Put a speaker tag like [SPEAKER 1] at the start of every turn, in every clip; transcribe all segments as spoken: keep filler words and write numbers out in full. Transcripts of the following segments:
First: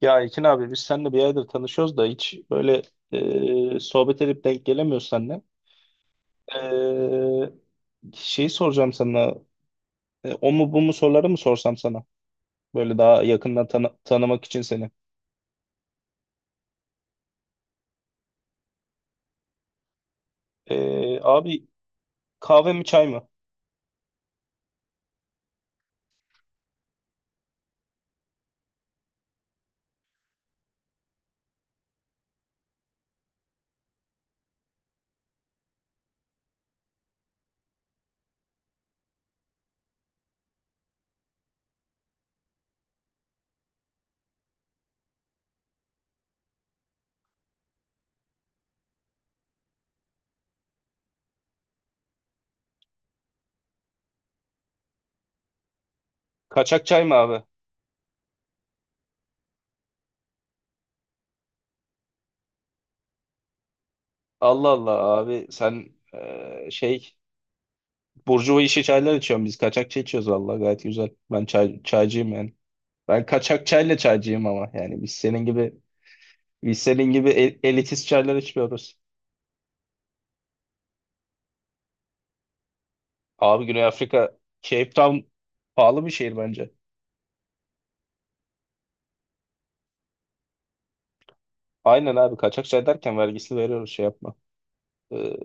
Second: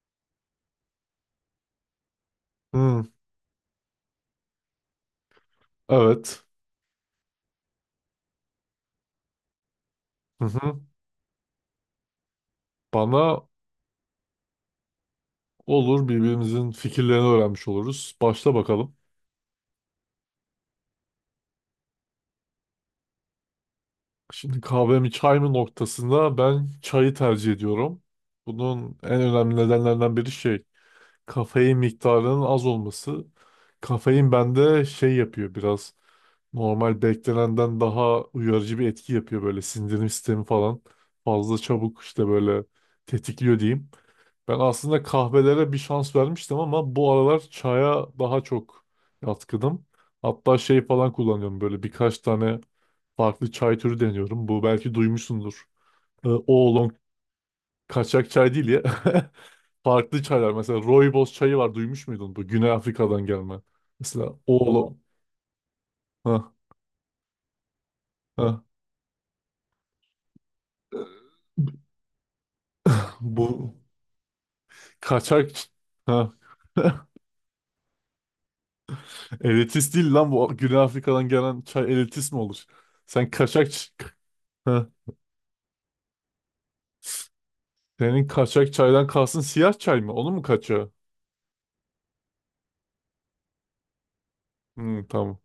[SPEAKER 1] Ya Ekin abi biz seninle bir aydır tanışıyoruz da hiç böyle
[SPEAKER 2] Hmm,
[SPEAKER 1] e, sohbet edip denk gelemiyoruz seninle.
[SPEAKER 2] evet.
[SPEAKER 1] E, Şeyi soracağım sana. E,
[SPEAKER 2] Hı
[SPEAKER 1] o mu
[SPEAKER 2] hı.
[SPEAKER 1] bu mu soruları mı sorsam sana? Böyle daha
[SPEAKER 2] Bana
[SPEAKER 1] yakından tanı- tanımak için seni.
[SPEAKER 2] olur birbirimizin fikirlerini öğrenmiş oluruz. Başla bakalım.
[SPEAKER 1] E, abi, kahve mi çay mı?
[SPEAKER 2] Şimdi kahve mi çay mı noktasında ben çayı tercih ediyorum. Bunun en önemli nedenlerinden biri şey, kafein miktarının az olması. Kafein bende şey yapıyor biraz. Normal beklenenden daha uyarıcı bir etki yapıyor böyle sindirim sistemi falan. Fazla çabuk işte böyle tetikliyor diyeyim. Ben aslında kahvelere bir şans vermiştim ama bu aralar çaya daha çok yatkınım. Hatta şey falan kullanıyorum böyle birkaç tane farklı çay türü deniyorum. Bu belki duymuşsundur. Ee,
[SPEAKER 1] Kaçak
[SPEAKER 2] oolong
[SPEAKER 1] çay mı abi?
[SPEAKER 2] kaçak çay değil ya. Farklı çaylar. Mesela rooibos çayı var duymuş muydun? Bu Güney Afrika'dan gelme. Mesela
[SPEAKER 1] Allah Allah
[SPEAKER 2] oolong.
[SPEAKER 1] abi, sen
[SPEAKER 2] Ha,
[SPEAKER 1] e, şey burjuva
[SPEAKER 2] ha.
[SPEAKER 1] işi çaylar içiyorsun, biz kaçak çay içiyoruz, vallahi gayet güzel. Ben çay, çaycıyım yani. Ben kaçak
[SPEAKER 2] Bu
[SPEAKER 1] çayla çaycıyım, ama yani biz senin
[SPEAKER 2] kaçak...
[SPEAKER 1] gibi
[SPEAKER 2] Ha.
[SPEAKER 1] biz senin gibi el- elitist çaylar içmiyoruz.
[SPEAKER 2] Elitist değil lan, bu Güney Afrika'dan gelen çay elitist mi olur? Sen
[SPEAKER 1] Abi
[SPEAKER 2] kaçak...
[SPEAKER 1] Güney Afrika,
[SPEAKER 2] Ha.
[SPEAKER 1] Cape Town pahalı bir şehir bence.
[SPEAKER 2] Senin kaçak çaydan kalsın, siyah çay mı? Onun mu kaçağı?
[SPEAKER 1] Aynen abi, kaçak şey derken vergisini veriyoruz, şey yapma.
[SPEAKER 2] Hmm,
[SPEAKER 1] Ee,
[SPEAKER 2] tamam.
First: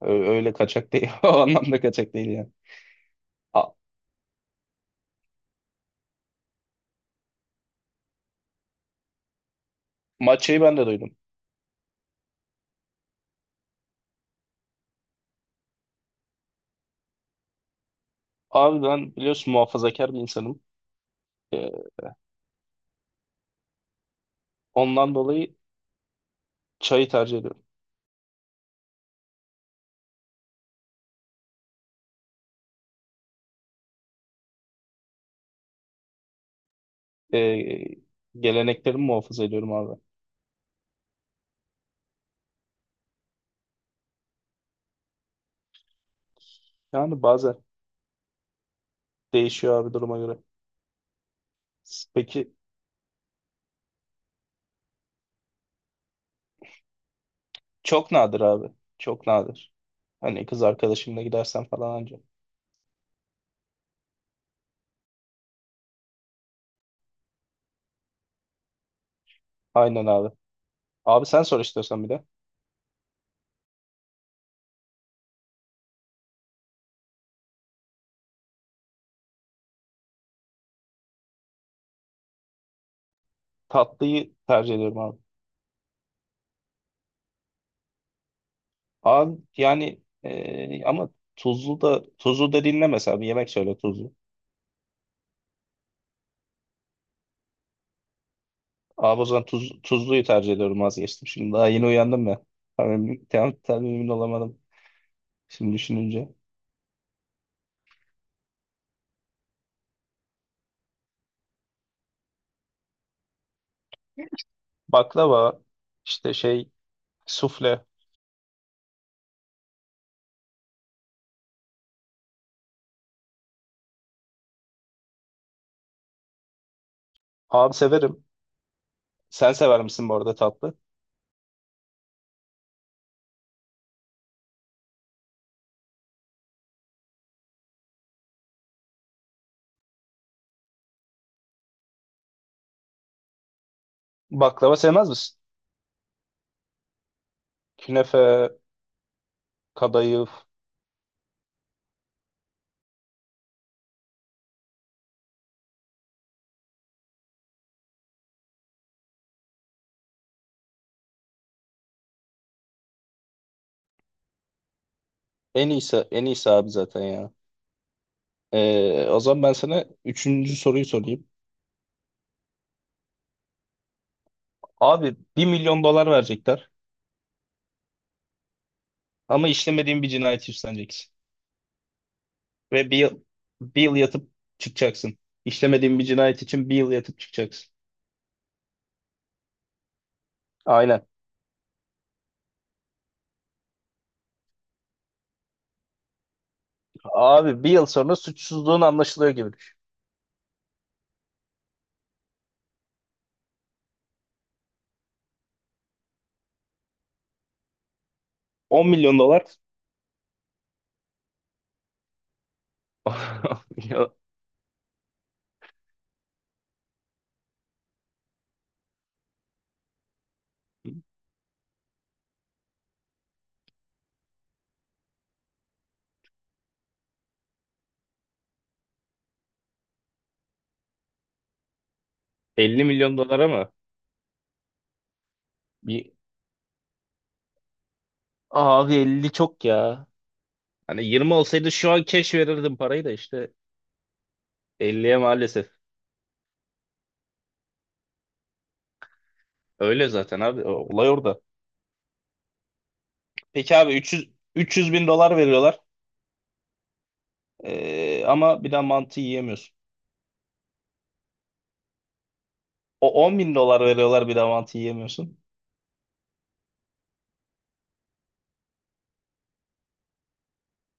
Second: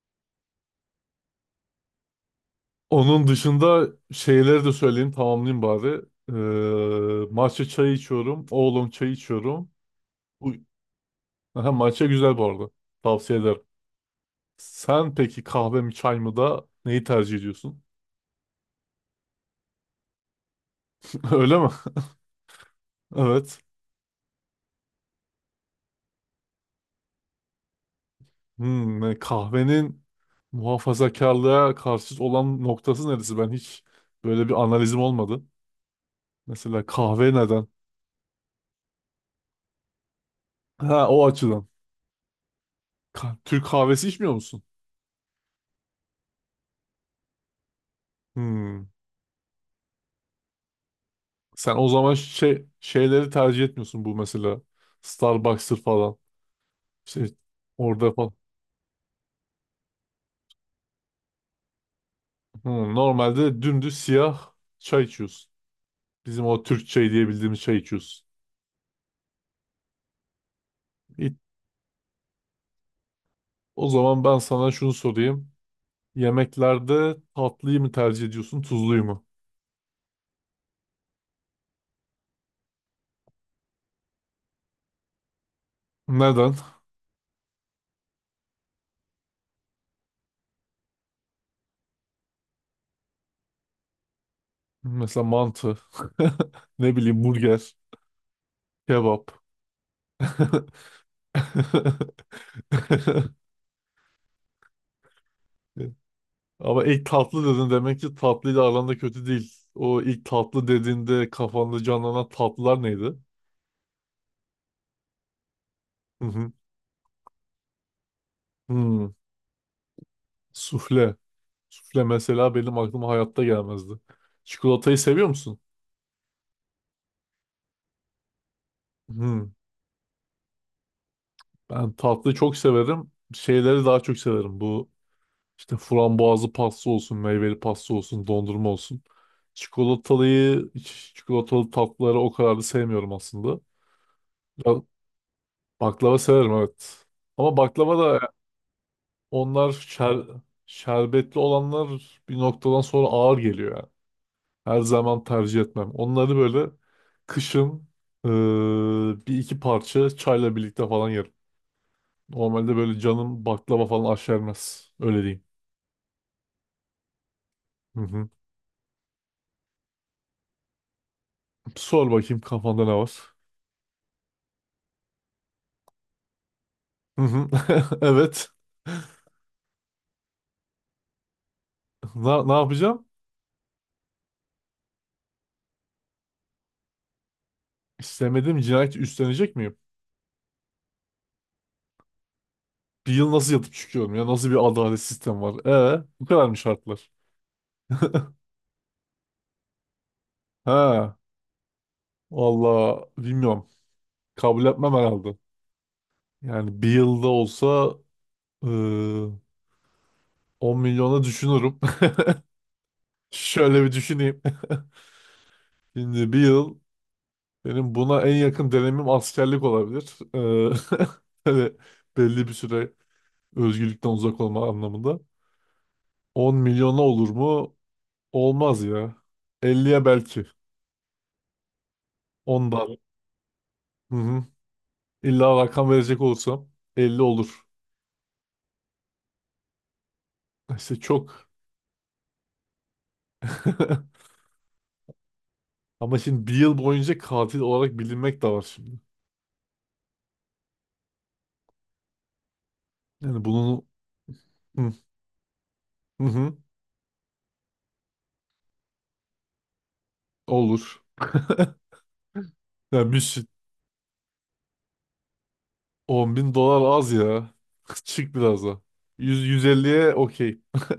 [SPEAKER 1] ö- Öyle kaçak değil. O anlamda kaçak değil yani.
[SPEAKER 2] Onun
[SPEAKER 1] A,
[SPEAKER 2] dışında şeyleri de söyleyeyim, tamamlayayım bari. Ee, matcha çayı içiyorum. Oolong çayı içiyorum. Bu,
[SPEAKER 1] matchayı ben de duydum.
[SPEAKER 2] aha, matcha güzel bu arada. Tavsiye ederim. Sen peki kahve mi çay mı, da neyi tercih ediyorsun?
[SPEAKER 1] Abi, ben biliyorsun muhafazakar bir insanım.
[SPEAKER 2] Öyle mi?
[SPEAKER 1] Ee,
[SPEAKER 2] Evet.
[SPEAKER 1] Ondan dolayı çayı tercih ediyorum.
[SPEAKER 2] Hmm, yani kahvenin muhafazakarlığa karşı olan noktası neresi? Ben hiç böyle bir analizim olmadı. Mesela kahve neden?
[SPEAKER 1] Ee, Geleneklerimi muhafaza ediyorum abi.
[SPEAKER 2] Ha, o açıdan. Ka- Türk kahvesi içmiyor musun?
[SPEAKER 1] Yani bazen
[SPEAKER 2] Hmm.
[SPEAKER 1] değişiyor abi, duruma göre.
[SPEAKER 2] Sen o zaman
[SPEAKER 1] Peki,
[SPEAKER 2] şey şeyleri tercih etmiyorsun, bu mesela. Starbucks'tır falan. İşte orada
[SPEAKER 1] çok
[SPEAKER 2] falan.
[SPEAKER 1] nadir abi. Çok nadir. Hani kız arkadaşımla gidersen falan anca.
[SPEAKER 2] Hmm, Normalde dümdüz siyah çay içiyorsun. Bizim o Türk çayı diye bildiğimiz çay içiyorsun.
[SPEAKER 1] Aynen abi. Abi
[SPEAKER 2] İ-
[SPEAKER 1] sen sor istiyorsan bir de.
[SPEAKER 2] O zaman ben sana şunu sorayım. Yemeklerde tatlıyı mı tercih ediyorsun, tuzluyu mu?
[SPEAKER 1] Tatlıyı tercih ediyorum abi.
[SPEAKER 2] Neden?
[SPEAKER 1] Abi yani e, ama tuzlu da, tuzlu da dinle, mesela bir yemek söyle tuzlu.
[SPEAKER 2] Mesela mantı, ne bileyim, burger,
[SPEAKER 1] Abi, o
[SPEAKER 2] kebap.
[SPEAKER 1] zaman tuz, tuzluyu tercih ediyorum, vazgeçtim. Şimdi daha yeni uyandım ya. Tam, emin- tam, tam emin olamadım şimdi düşününce.
[SPEAKER 2] Ama ilk tatlı dedin, demek ki tatlıyla aranda kötü değil. O ilk tatlı dediğinde kafanda canlanan tatlılar neydi?
[SPEAKER 1] Baklava,
[SPEAKER 2] Hı
[SPEAKER 1] işte
[SPEAKER 2] hı.
[SPEAKER 1] şey, sufle.
[SPEAKER 2] Hmm, Sufle. Sufle mesela benim aklıma hayatta gelmezdi. Çikolatayı seviyor musun?
[SPEAKER 1] Abi severim. Sen
[SPEAKER 2] Hmm,
[SPEAKER 1] sever misin bu arada, tatlı?
[SPEAKER 2] Ben tatlıyı çok severim. Şeyleri daha çok severim. Bu işte, frambuazlı pasta olsun, meyveli pasta olsun, dondurma olsun. Çikolatalıyı, çikolatalı tatlıları o kadar da sevmiyorum aslında. Ya,
[SPEAKER 1] Baklava sevmez misin?
[SPEAKER 2] baklava severim, evet. Ama baklava da...
[SPEAKER 1] Künefe,
[SPEAKER 2] Onlar şer,
[SPEAKER 1] kadayıf.
[SPEAKER 2] şerbetli olanlar bir noktadan sonra ağır geliyor yani. Her zaman tercih etmem. Onları böyle kışın, eee, bir iki parça çayla birlikte falan yerim. Normalde böyle canım baklava falan aşermez. Öyle diyeyim.
[SPEAKER 1] En iyisi, en iyisi abi zaten ya.
[SPEAKER 2] Hı hı.
[SPEAKER 1] E, o zaman ben sana üçüncü soruyu sorayım.
[SPEAKER 2] Sor bakayım, kafanda ne var?
[SPEAKER 1] Abi, bir milyon dolar verecekler.
[SPEAKER 2] Hı hı. Evet.
[SPEAKER 1] Ama işlemediğin bir cinayet üstleneceksin.
[SPEAKER 2] Ne, ne
[SPEAKER 1] Ve bir
[SPEAKER 2] yapacağım?
[SPEAKER 1] yıl, bir yıl yatıp çıkacaksın. İşlemediğin bir cinayet için bir yıl yatıp çıkacaksın.
[SPEAKER 2] İstemediğim cinayeti üstlenecek miyim?
[SPEAKER 1] Aynen.
[SPEAKER 2] Bir yıl nasıl yatıp çıkıyorum ya? Nasıl bir adalet sistemi var? Ee, bu kadar mı şartlar?
[SPEAKER 1] Abi bir yıl sonra suçsuzluğun anlaşılıyor gibi düşün.
[SPEAKER 2] Ha, valla bilmiyorum. Kabul etmem herhalde. Yani bir yılda olsa, eee
[SPEAKER 1] on milyon dolar.
[SPEAKER 2] on milyona düşünürüm. Şöyle bir
[SPEAKER 1] Ya,
[SPEAKER 2] düşüneyim. Şimdi bir yıl, benim buna en yakın dönemim askerlik olabilir. Eee böyle belli bir süre özgürlükten uzak olma anlamında. on milyona olur mu? Olmaz ya. elliye belki.
[SPEAKER 1] elli
[SPEAKER 2] ondan.
[SPEAKER 1] milyon dolar ama
[SPEAKER 2] Hı hı. İlla rakam
[SPEAKER 1] bir
[SPEAKER 2] verecek olursam elli olur.
[SPEAKER 1] abi, elli çok ya.
[SPEAKER 2] İşte
[SPEAKER 1] Hani yirmi
[SPEAKER 2] çok.
[SPEAKER 1] olsaydı şu an cash verirdim parayı da, işte elliye maalesef.
[SPEAKER 2] Ama şimdi bir yıl boyunca katil olarak bilinmek de var şimdi.
[SPEAKER 1] Öyle zaten abi. o- Olay orada.
[SPEAKER 2] Yani
[SPEAKER 1] Peki
[SPEAKER 2] bunun...
[SPEAKER 1] abi, 300
[SPEAKER 2] Hı.
[SPEAKER 1] 300 bin dolar veriyorlar.
[SPEAKER 2] Hı hı.
[SPEAKER 1] Ee, ama bir daha mantı yiyemiyorsun.
[SPEAKER 2] Olur. Ya bir
[SPEAKER 1] O on
[SPEAKER 2] şey.
[SPEAKER 1] bin dolar veriyorlar, bir daha mantı yiyemiyorsun.
[SPEAKER 2] On bin dolar az ya. Çık biraz da. Yüz, 150'ye okey.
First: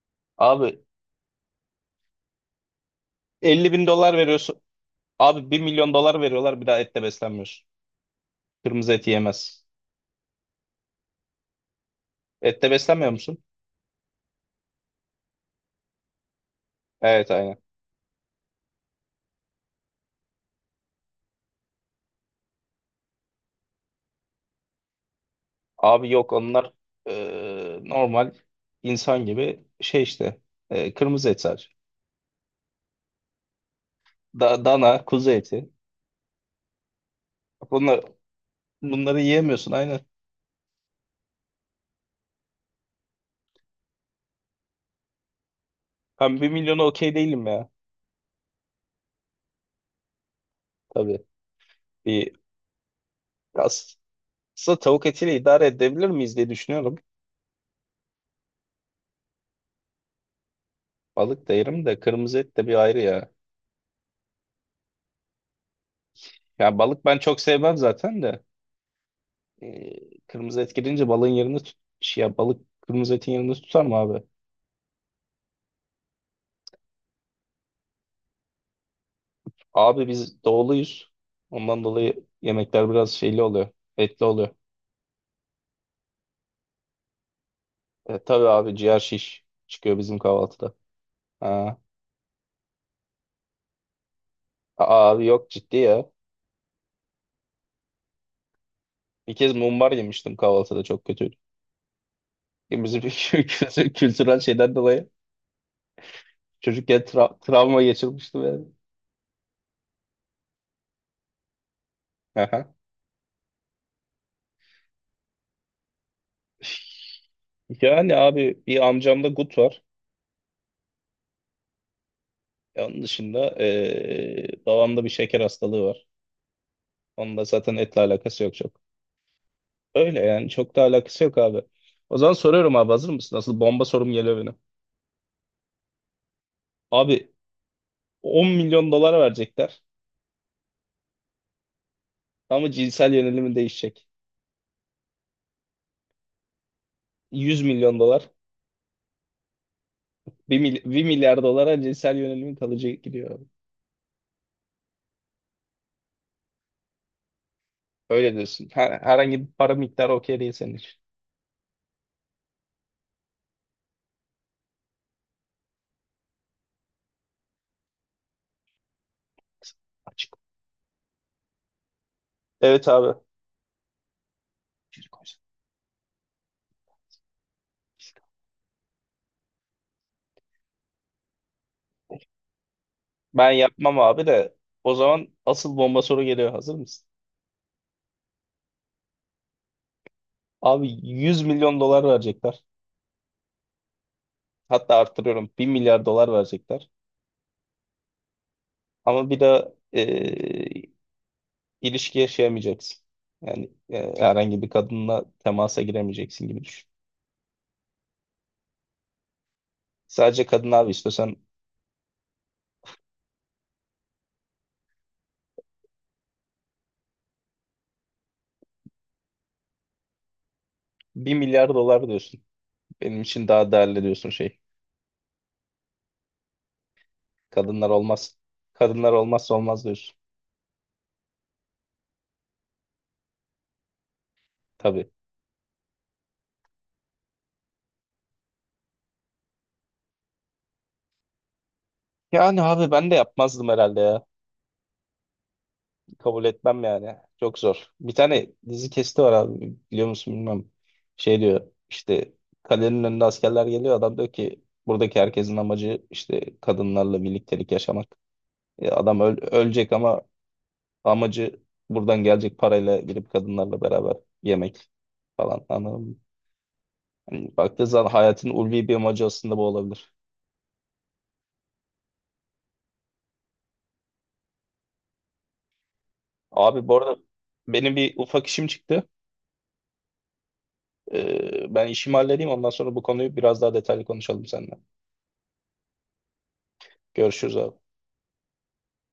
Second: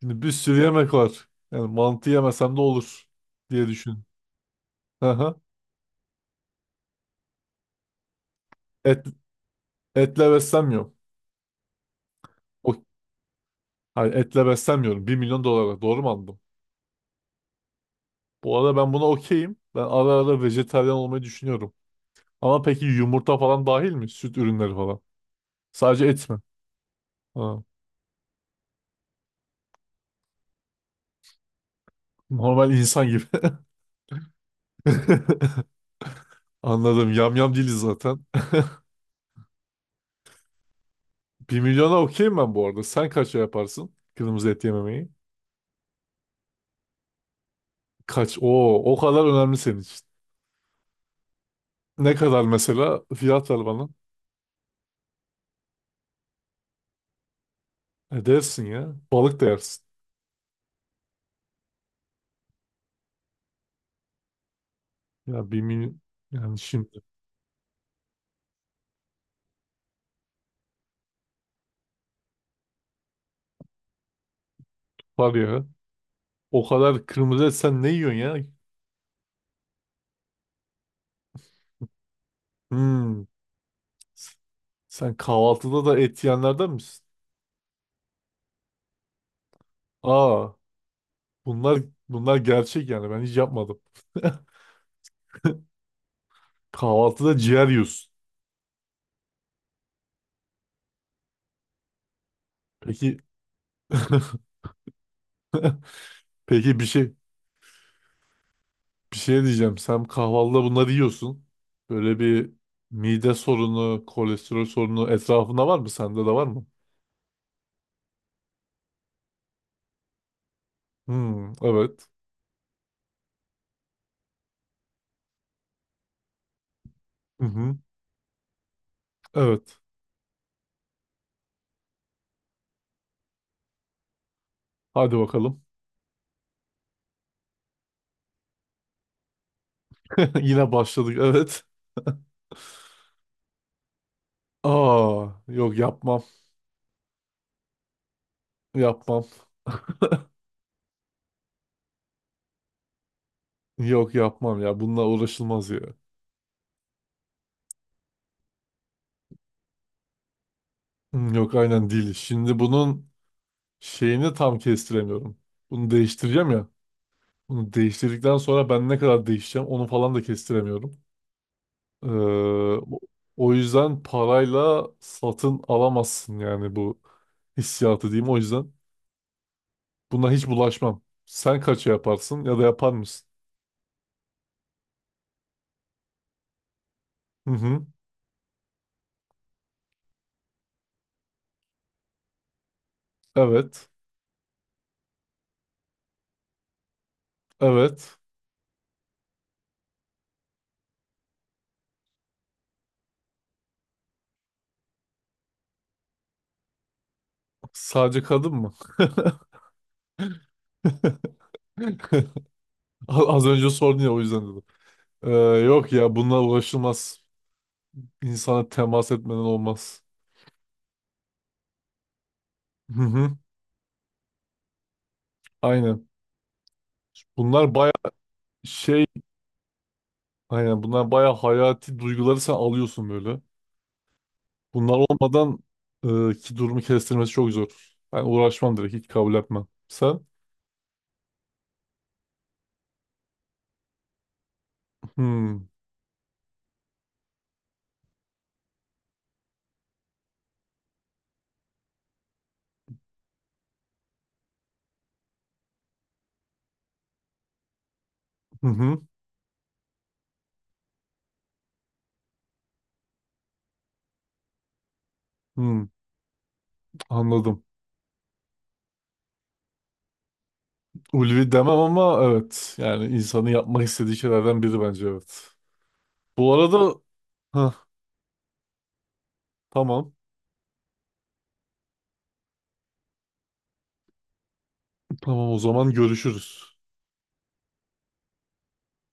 [SPEAKER 2] Şimdi bir sürü
[SPEAKER 1] Abi,
[SPEAKER 2] yemek var. Yani mantı yemesem de olur diye
[SPEAKER 1] elli bin
[SPEAKER 2] düşün.
[SPEAKER 1] dolar veriyorsun.
[SPEAKER 2] Hı hı.
[SPEAKER 1] Abi, bir milyon dolar veriyorlar, bir daha etle beslenmiyorsun. Kırmızı
[SPEAKER 2] Et,
[SPEAKER 1] et yiyemez.
[SPEAKER 2] etle beslenmiyorum. O,
[SPEAKER 1] Etle beslenmiyor musun?
[SPEAKER 2] hayır, etle beslenmiyorum. Bir milyon dolara. Doğru mu anladım?
[SPEAKER 1] Evet, aynen.
[SPEAKER 2] Bu arada ben buna okeyim. Ben ara ara vejetaryen olmayı düşünüyorum. Ama peki yumurta falan dahil mi? Süt ürünleri falan. Sadece
[SPEAKER 1] Abi
[SPEAKER 2] et
[SPEAKER 1] yok,
[SPEAKER 2] mi?
[SPEAKER 1] onlar
[SPEAKER 2] Ha.
[SPEAKER 1] e, normal insan gibi şey işte, e, kırmızı et sadece.
[SPEAKER 2] Normal insan gibi.
[SPEAKER 1] Da- dana, kuzu eti.
[SPEAKER 2] Anladım. Yamyam değiliz
[SPEAKER 1] Bunlar,
[SPEAKER 2] zaten.
[SPEAKER 1] Bunları yiyemiyorsun aynen.
[SPEAKER 2] Bir milyona okeyim ben bu arada. Sen kaça yaparsın kırmızı et yememeyi?
[SPEAKER 1] Ben bir milyona okey değilim ya.
[SPEAKER 2] Kaç? Oo, o kadar önemli senin için.
[SPEAKER 1] Tabii,
[SPEAKER 2] Ne
[SPEAKER 1] bir
[SPEAKER 2] kadar mesela? Fiyat ver bana.
[SPEAKER 1] aslında tavuk etiyle idare edebilir miyiz diye düşünüyorum.
[SPEAKER 2] E dersin ya. Balık da yersin.
[SPEAKER 1] Balık da yerim de, kırmızı et de bir ayrı ya.
[SPEAKER 2] Ya bir milyon. Yani
[SPEAKER 1] Ya
[SPEAKER 2] şimdi
[SPEAKER 1] balık ben çok sevmem zaten de. Ee, kırmızı et gelince balığın yerini tut şey ya, balık kırmızı etin yerini tutar mı abi?
[SPEAKER 2] var ya, o kadar kırmızı et sen ne yiyorsun ya?
[SPEAKER 1] Abi biz doğuluyuz. Ondan dolayı yemekler biraz
[SPEAKER 2] Hmm.
[SPEAKER 1] şeyli oluyor. Etli oluyor.
[SPEAKER 2] Sen kahvaltıda da et yiyenlerden misin?
[SPEAKER 1] E, tabii abi, ciğer şiş çıkıyor bizim
[SPEAKER 2] Aa,
[SPEAKER 1] kahvaltıda.
[SPEAKER 2] bunlar
[SPEAKER 1] Ha.
[SPEAKER 2] bunlar gerçek yani. Ben hiç yapmadım.
[SPEAKER 1] Aa, abi yok, ciddi ya.
[SPEAKER 2] Kahvaltıda ciğer yiyorsun.
[SPEAKER 1] Bir kez mumbar yemiştim kahvaltıda, çok kötüydü. E, Bizim
[SPEAKER 2] Peki
[SPEAKER 1] kültü- kültürel şeyden dolayı
[SPEAKER 2] peki bir
[SPEAKER 1] çocukken
[SPEAKER 2] şey
[SPEAKER 1] tra- travma geçirmiştim yani.
[SPEAKER 2] Bir şey diyeceğim. Sen kahvaltıda bunları yiyorsun. Böyle bir
[SPEAKER 1] Aha.
[SPEAKER 2] mide sorunu, kolesterol sorunu etrafında var mı? Sende de var mı?
[SPEAKER 1] Yani abi, bir amcamda gut var.
[SPEAKER 2] Hmm, evet.
[SPEAKER 1] E, Onun dışında e, babamda bir şeker hastalığı var. Onun
[SPEAKER 2] Hı
[SPEAKER 1] da zaten
[SPEAKER 2] hı,
[SPEAKER 1] etle alakası yok çok.
[SPEAKER 2] evet.
[SPEAKER 1] Öyle yani, çok da alakası yok abi. O zaman soruyorum abi, hazır mısın? Nasıl bomba sorum geliyor benim.
[SPEAKER 2] Hadi bakalım.
[SPEAKER 1] Abi, on milyon dolar verecekler
[SPEAKER 2] Yine başladık. Evet.
[SPEAKER 1] ama cinsel yönelimi değişecek.
[SPEAKER 2] Aa, yok yapmam.
[SPEAKER 1] yüz milyon dolar.
[SPEAKER 2] Yapmam.
[SPEAKER 1] bir mil- bir milyar dolara cinsel yönelimin kalıcı gidiyor abi.
[SPEAKER 2] Yok yapmam ya. Bununla uğraşılmaz ya.
[SPEAKER 1] Öyle diyorsun. Her- herhangi bir para miktarı okey değil senin için.
[SPEAKER 2] Hmm, yok aynen değil. Şimdi bunun şeyini tam kestiremiyorum. Bunu değiştireceğim ya. Bunu değiştirdikten sonra ben ne kadar değişeceğim, onu falan da
[SPEAKER 1] Açık.
[SPEAKER 2] kestiremiyorum. Ee,
[SPEAKER 1] Evet
[SPEAKER 2] o
[SPEAKER 1] abi.
[SPEAKER 2] o yüzden parayla satın alamazsın, yani bu hissiyatı diyeyim. O yüzden buna hiç bulaşmam. Sen kaça yaparsın, ya da yapar mısın?
[SPEAKER 1] Ben yapmam abi de, o zaman asıl bomba soru geliyor. Hazır mısın?
[SPEAKER 2] Hı hı.
[SPEAKER 1] Abi, yüz milyon dolar verecekler.
[SPEAKER 2] Evet.
[SPEAKER 1] Hatta artırıyorum, bir milyar dolar verecekler.
[SPEAKER 2] Evet.
[SPEAKER 1] Ama bir de e, ilişki yaşayamayacaksın. Yani e, herhangi bir kadınla temasa giremeyeceksin gibi düşün.
[SPEAKER 2] Sadece kadın mı?
[SPEAKER 1] Sadece kadın abi, istiyorsan
[SPEAKER 2] A- Az önce sordun ya, o yüzden dedim. Ee, yok ya, bunlar uğraşılmaz. İnsana temas etmeden olmaz.
[SPEAKER 1] bir milyar dolar diyorsun.
[SPEAKER 2] Hı
[SPEAKER 1] Benim
[SPEAKER 2] hı.
[SPEAKER 1] için daha değerli diyorsun şey.
[SPEAKER 2] Aynen. Bunlar
[SPEAKER 1] Kadınlar
[SPEAKER 2] baya
[SPEAKER 1] olmaz.
[SPEAKER 2] şey
[SPEAKER 1] Kadınlar olmazsa olmaz diyorsun.
[SPEAKER 2] aynen Bunlar baya hayati duyguları sen alıyorsun böyle. Bunlar
[SPEAKER 1] Tabii.
[SPEAKER 2] olmadan, e, ki durumu kestirmesi çok zor. Ben uğraşmam, direkt hiç kabul etmem. Sen?
[SPEAKER 1] Yani abi ben de yapmazdım herhalde ya.
[SPEAKER 2] Hmm,
[SPEAKER 1] Kabul etmem yani. Çok zor. Bir tane dizi kesti var abi. Biliyor musun bilmiyorum. Şey diyor işte, kalenin önünde askerler geliyor. Adam diyor ki, buradaki herkesin amacı işte kadınlarla birliktelik yaşamak.
[SPEAKER 2] hı
[SPEAKER 1] E,
[SPEAKER 2] hı,
[SPEAKER 1] adam öl- ölecek ama amacı buradan gelecek parayla girip kadınlarla beraber yemek falan.
[SPEAKER 2] hmm,
[SPEAKER 1] Anladın mı? Hani
[SPEAKER 2] anladım.
[SPEAKER 1] baktığı zaman, hayatın ulvi bir amacı aslında bu olabilir.
[SPEAKER 2] Ulvi demem ama evet. Yani insanın yapmak istediği şeylerden biri, bence evet. Bu
[SPEAKER 1] Abi
[SPEAKER 2] arada...
[SPEAKER 1] bu arada
[SPEAKER 2] Heh,
[SPEAKER 1] benim bir ufak işim çıktı.
[SPEAKER 2] tamam.
[SPEAKER 1] E, ben işimi halledeyim, ondan sonra bu konuyu biraz daha detaylı konuşalım seninle.
[SPEAKER 2] Tamam, o zaman görüşürüz.
[SPEAKER 1] Görüşürüz abi.